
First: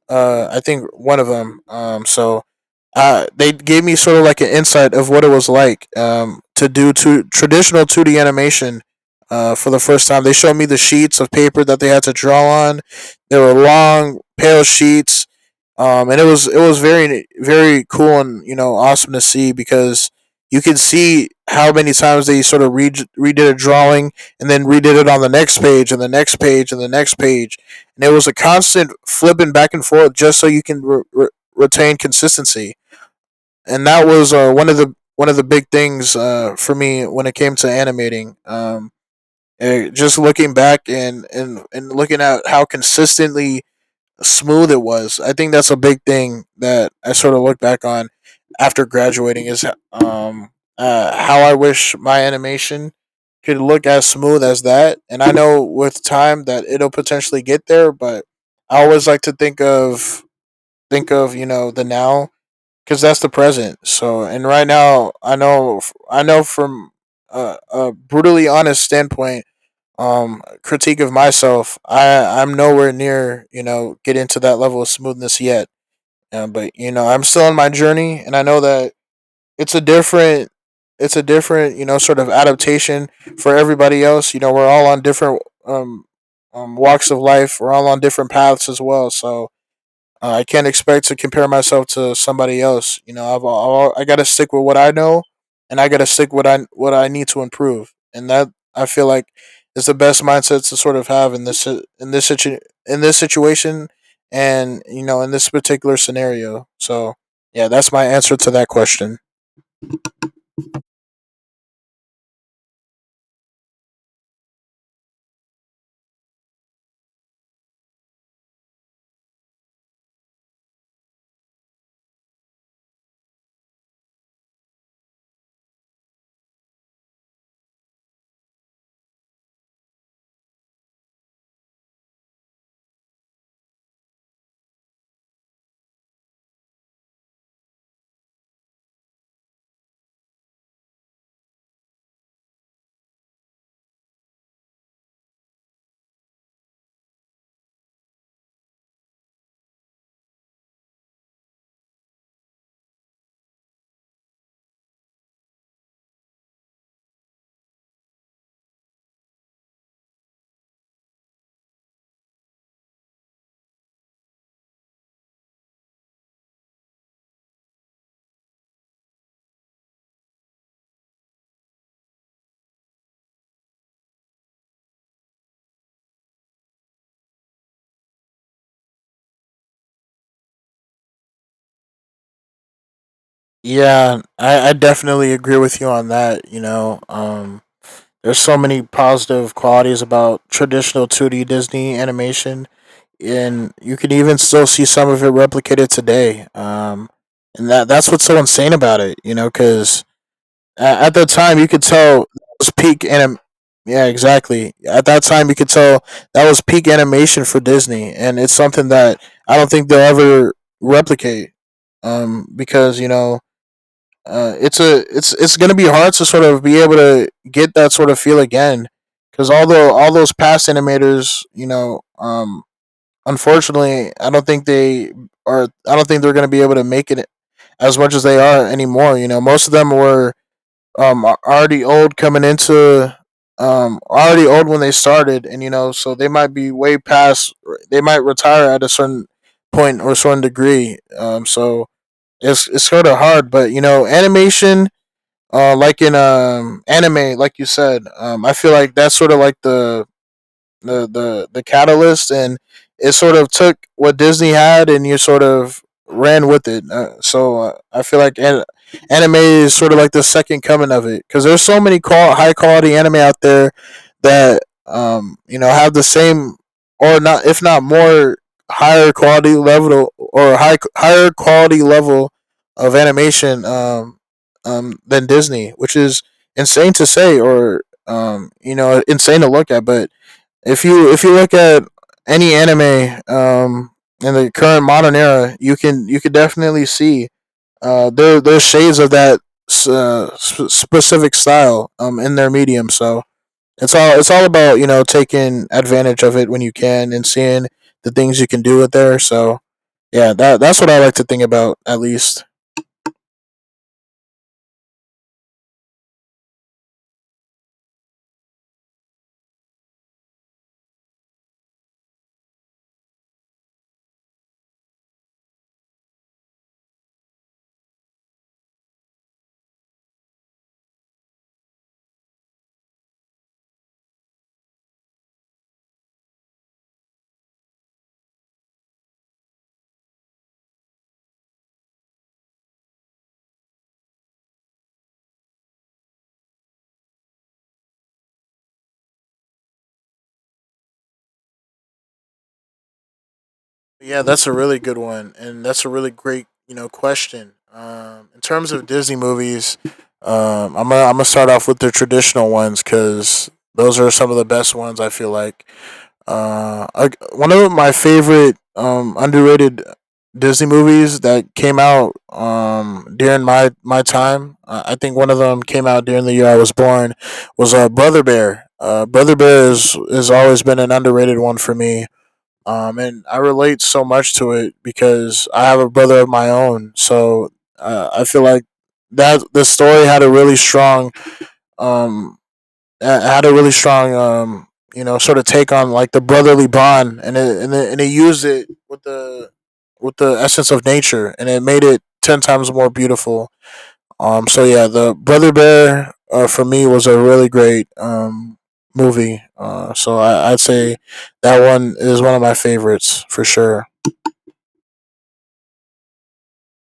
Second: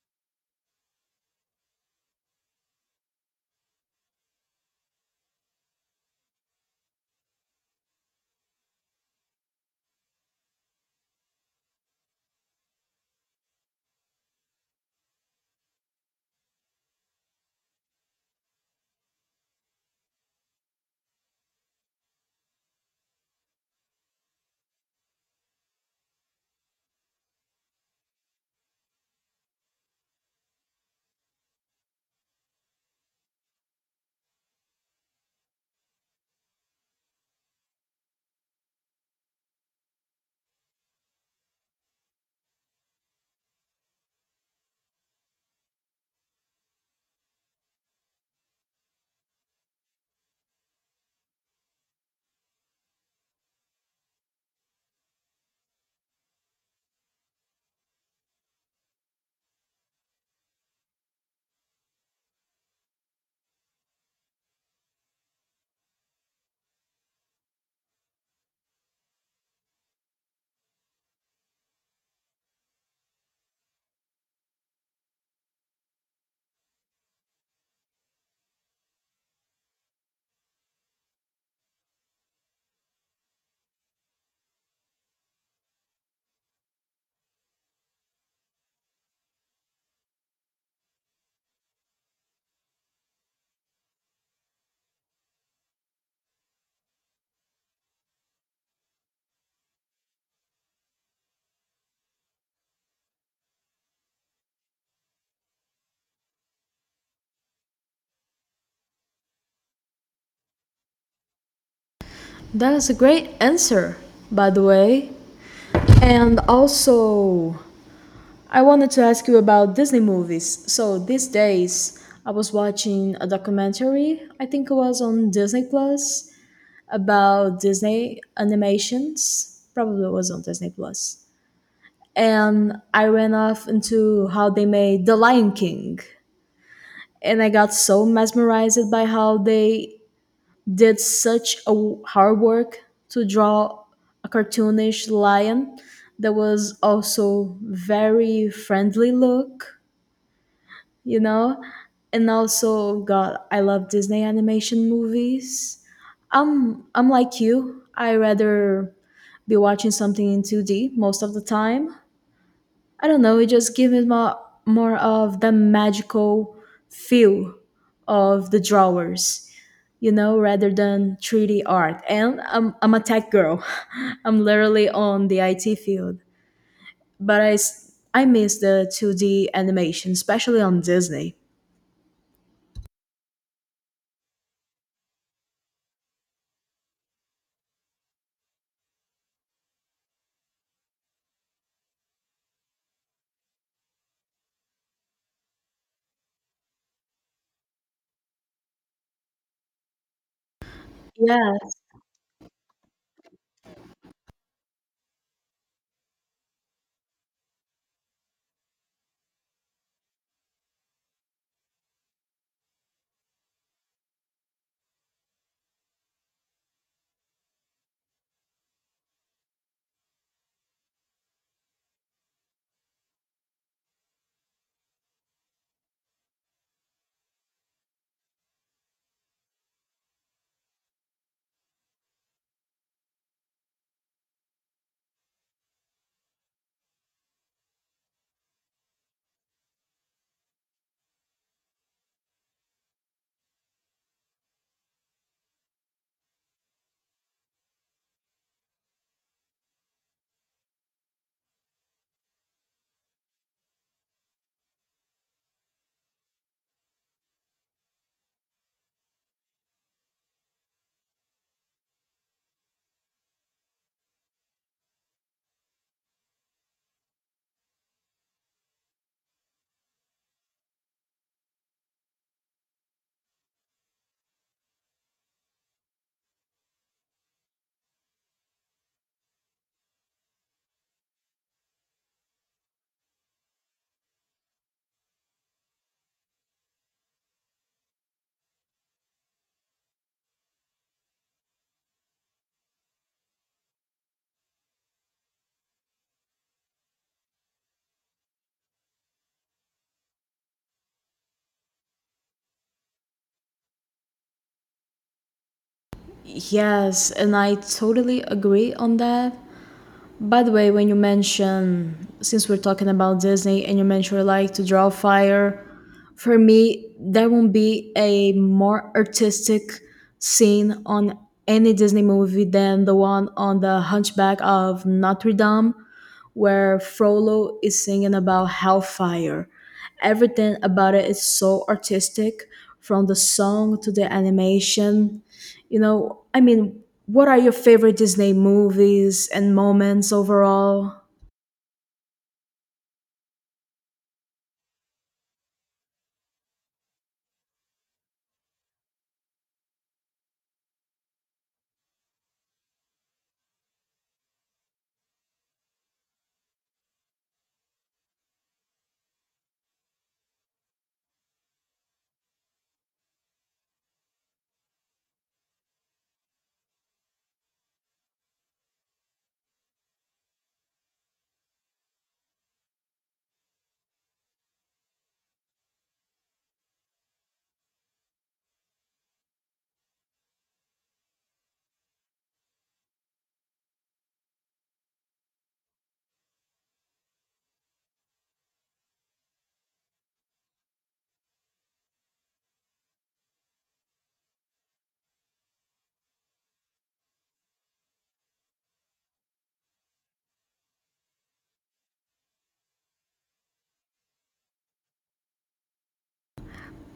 B: I think one of them. So they gave me sort of like an insight of what it was like, to do to traditional 2D animation for the first time. They showed me the sheets of paper that they had to draw on. They were long, pale sheets, and it was very very cool and you know awesome to see because you could see how many times they sort of redid a drawing and then redid it on the next page and the next page and the next page, and it was a constant flipping back and forth just so you can retain consistency. And that was one of the big things for me when it came to animating. Just looking back and looking at how consistently smooth it was. I think that's a big thing that I sort of look back on after graduating is um how I wish my animation could look as smooth as that. And I know with time that it'll potentially get there, but I always like to think of, you know, the now cuz that's the present. So, and right now I know from a brutally honest standpoint critique of myself, I'm nowhere near you know getting to that level of smoothness yet, but you know I'm still on my journey and I know that it's a different it's a different you know sort of adaptation for everybody else. You know, we're all on different walks of life, we're all on different paths as well. So I can't expect to compare myself to somebody else. You know, I've I got to stick with what I know, and I got to stick with what I need to improve. And that I feel like is the best mindset to sort of have in this situation, and you know, in this particular scenario. So yeah, that's my answer to that question.
A: That is a great answer, by the way. And also, I wanted to ask you about Disney movies. So these days, I was watching a documentary, I think it was on Disney Plus, about Disney animations. Probably it was on Disney Plus. And I ran off into how they made The Lion King. And I got so mesmerized by how they did such a hard work to draw a cartoonish lion that was also very friendly look, you know? And also, God, I love Disney animation movies. I'm like you. I rather be watching something in 2D most of the time. I don't know, it just gives me more of the magical feel of the drawers, you know, rather than 3D art. And I'm a tech girl. *laughs* I'm literally on the IT field. But I miss the 2D animation, especially on Disney.
B: Yeah, I definitely agree with you on that. You know, there's so many positive qualities about traditional 2D Disney animation, and you can even still see some of it replicated today. And that that's what's so insane about it, you know, because at the
A: Yeah,
B: time you could tell it was peak anim. Yeah, exactly. At that time, you could tell that was peak animation for Disney, and it's something that I don't think they'll ever replicate. Because you know it's going to be hard to sort of be able to get that sort of feel again because although all those past animators you know unfortunately I don't think they're going to be able to make it as much as they are anymore. You know, most of them were um already old coming into already old when they started, and you know so they might be way past. They might retire at a certain point or a certain degree. So it's sort of hard, but you know animation, like in anime, like you said. I feel like that's sort of like the catalyst, and it sort of took what Disney had, and you sort of ran with it. I feel like anime is sort of like the second coming of it, because there's so many high quality anime out there that you know have the same or not if not more higher quality level or higher quality level of animation than Disney, which is insane to say or you know insane to look at. But if you look at any anime, in the current modern era, you can definitely see there's shades of that, specific style in their medium. So it's all about you know taking advantage of it when you can and seeing the things you can do with there. So yeah, that that's what I like to think about at least.
A: Yes, and I totally agree on that. By the way, when you mention, since we're talking about Disney and you mentioned you like to draw fire, for me, there won't be a more artistic scene on any Disney movie than the one on the Hunchback of Notre Dame where Frollo is singing about hellfire. Everything about it is so artistic, from the song to the animation. You know, I mean, what are your favorite Disney movies and moments overall?
B: Yeah, that's a really good one, and that's a really great you know question. In terms of Disney movies, I'm gonna start off with the traditional ones because those are some of the best ones. I feel like one of my favorite underrated Disney movies that came out during my time. I think one of them came out during the year I was born, was Brother Bear. Brother Bear has always been an underrated one for me. And I relate so much to it because I have a brother of my own. So I feel like that the story had a really strong, um, uh, had a really strong, um, you know, sort of take on like the brotherly bond, and and it used it with the essence of nature, and it made it ten times more beautiful. Um, so yeah, the Brother Bear for me was a really great movie. So I'd say that one is one of my favorites for sure.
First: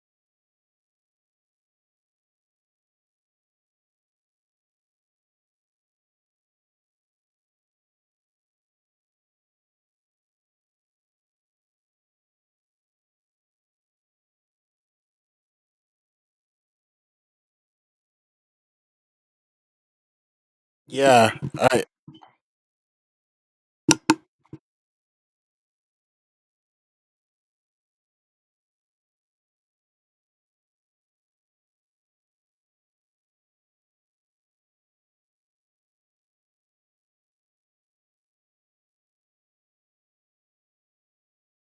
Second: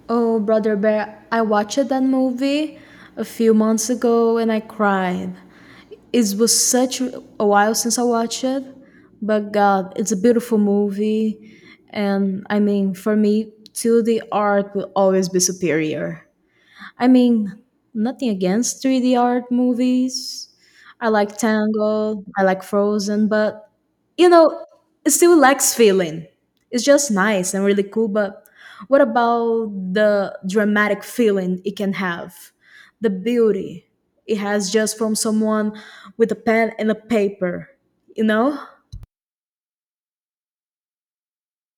A: Oh, Brother Bear, I watched that movie a few months ago and I cried. It was such a while since I watched it, but God, it's a beautiful movie, and I mean, for me, 2D art will always be superior. I mean, nothing against 3D art movies. I
B: Yeah,
A: like
B: I
A: Tangled, I like Frozen, but you know, it still lacks feeling. It's just nice and really cool, but what about the dramatic feeling it can have? The beauty it has just from someone with a pen and a paper, you know?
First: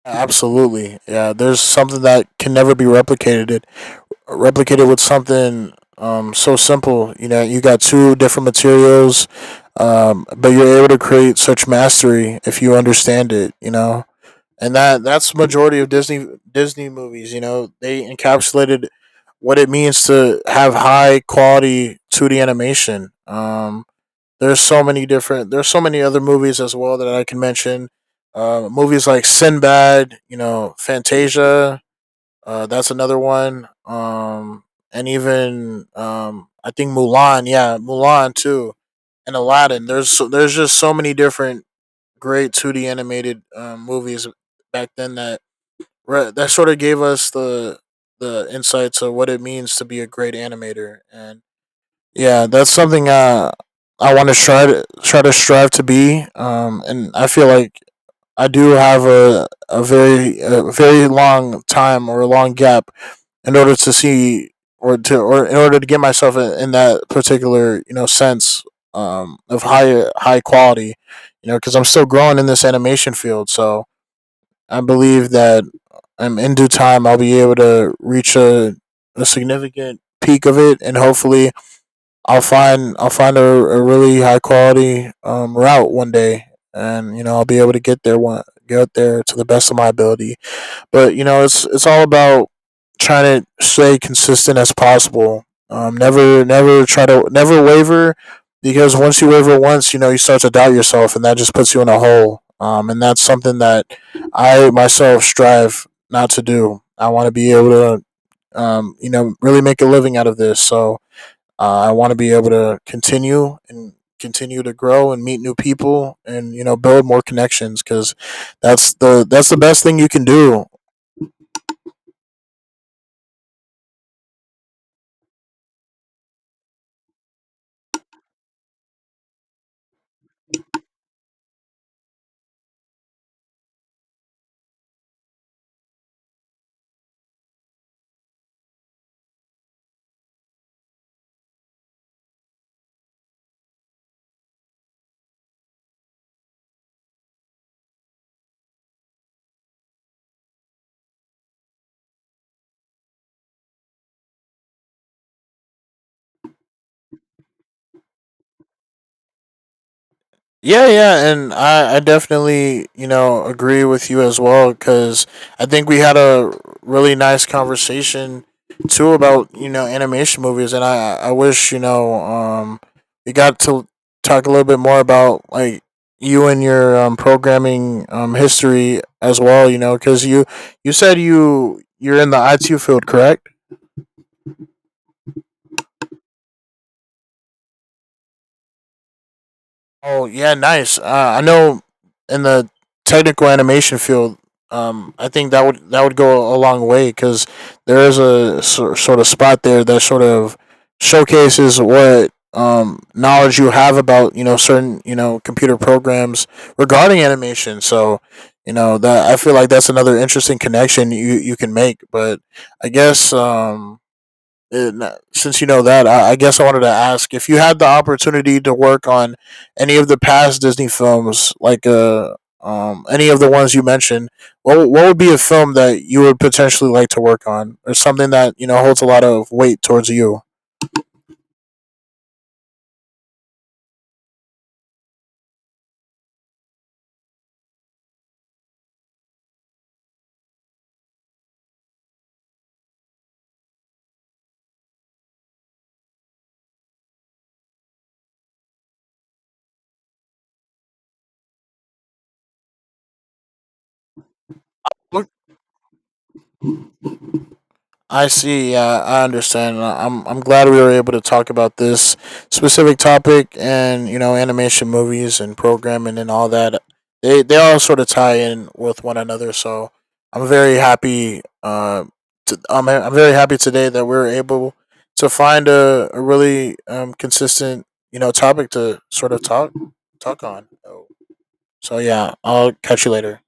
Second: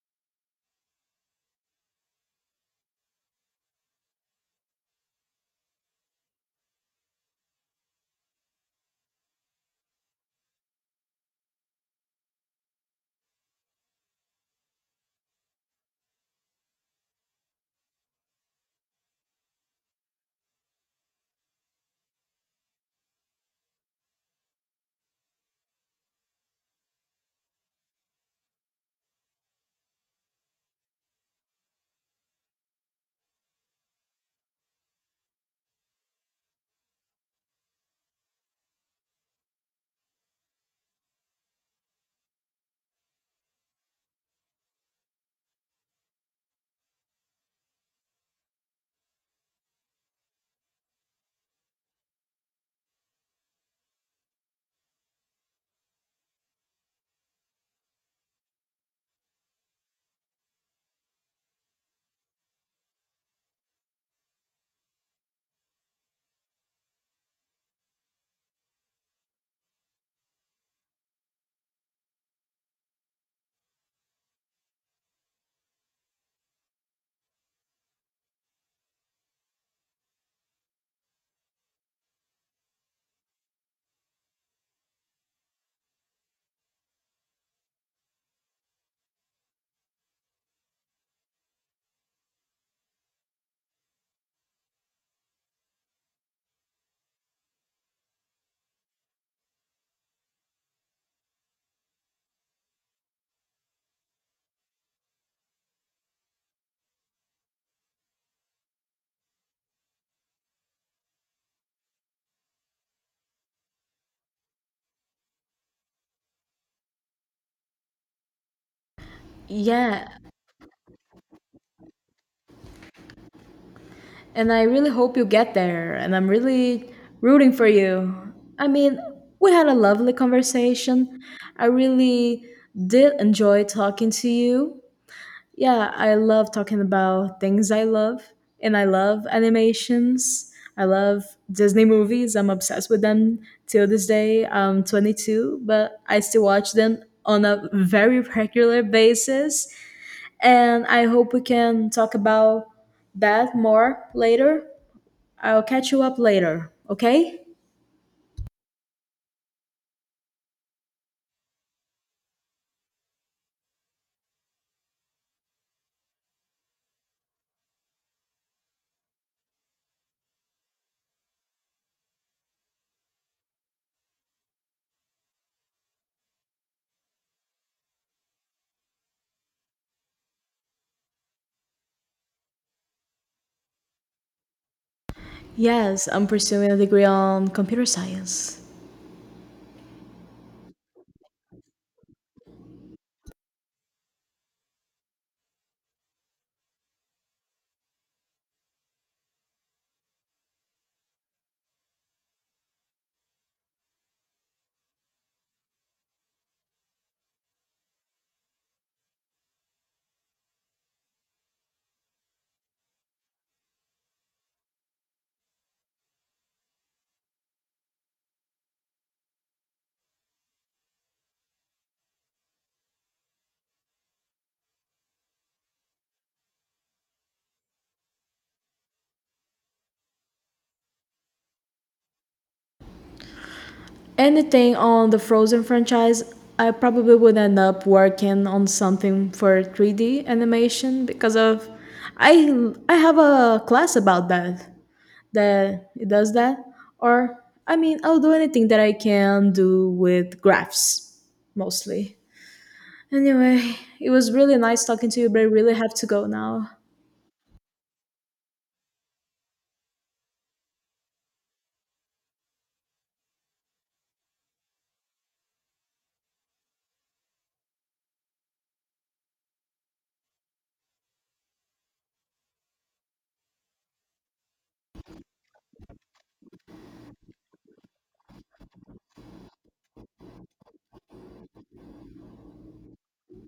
B: absolutely. Yeah, there's something that can never be replicated. Replicated with something so simple. You know, you got two different materials, but you're able to create such mastery if you understand it. You know, and that that's the majority of Disney movies. You know, they encapsulated what it means to have high quality 2D animation. There's so many different. There's so many other movies as well that I can mention. Movies like Sinbad, you know, Fantasia. That's another one. And even I think Mulan. Yeah, Mulan too, and Aladdin. There's just so many different great 2D animated movies back then that right, that sort of gave us the insight to what it means to be a great animator, and yeah, that's something I want to try to strive to be. And I feel like I do have a very long time or a long gap in order to see or in order to get myself in that particular you know sense, of high quality, you know, because I'm still growing in this animation field. So I believe that in due time I'll be able to reach a significant peak of it, and hopefully I'll find a really high quality route one day, and you know I'll be able to get there one get there to the best of my ability. But you know, it's all about trying to stay consistent as possible. Never try to never waver, because once you waver once, you know you start to doubt yourself, and that just puts you in a hole. And that's something that I myself strive not to do. I want to be able to, you know, really make a living out of this. So I want to be able to continue and continue to grow and meet new people and you know build more connections because that's the best thing
A: Yeah,
B: you can do.
A: and I really hope you get there, and I'm really rooting for you. I mean, we had a lovely conversation. I really did enjoy talking to you. Yeah, I love talking about things I love, and I love animations. I love Disney movies. I'm obsessed with them till this day. I'm 22, but I still watch them on a very regular basis. And I hope we can talk about that more later. I'll catch you up later, okay?
B: Yeah, yeah, and I definitely, you know, agree with you as well because I think we had a really nice conversation too about you know animation movies, and I wish you know we got to talk a little bit more about like you and your programming history as well, you know, because you said you're in the IT field, correct?
A: Yes, I'm pursuing a degree on computer science.
B: Oh yeah, nice. I know in the technical animation field, I think that would go a long way because there is a sort of spot there that sort of showcases what knowledge you have about you know certain you know computer programs regarding animation. So you know that I feel like that's another interesting connection you can make. But I guess and since you know that, I guess I wanted to ask if you had the opportunity to work on any of the past Disney films, like any of the ones you mentioned. What would be a film that you would potentially like to work on, or something that you know holds a lot of weight towards you?
A: Anything on the Frozen franchise. I probably would end up working on something for 3D animation because of, I have a class about that that it does that. Or, I mean, I'll do anything that I can do with graphs mostly. Anyway, it was really nice talking to you, but I really have to go now.
B: I see. Yeah, I understand. I'm glad we were able to talk about this specific topic and you know animation movies and programming and all that. They all sort of tie in with one another. So I'm very happy. I'm very happy today that we are able to find a really consistent you know topic to sort of talk on. So yeah, I'll catch you later.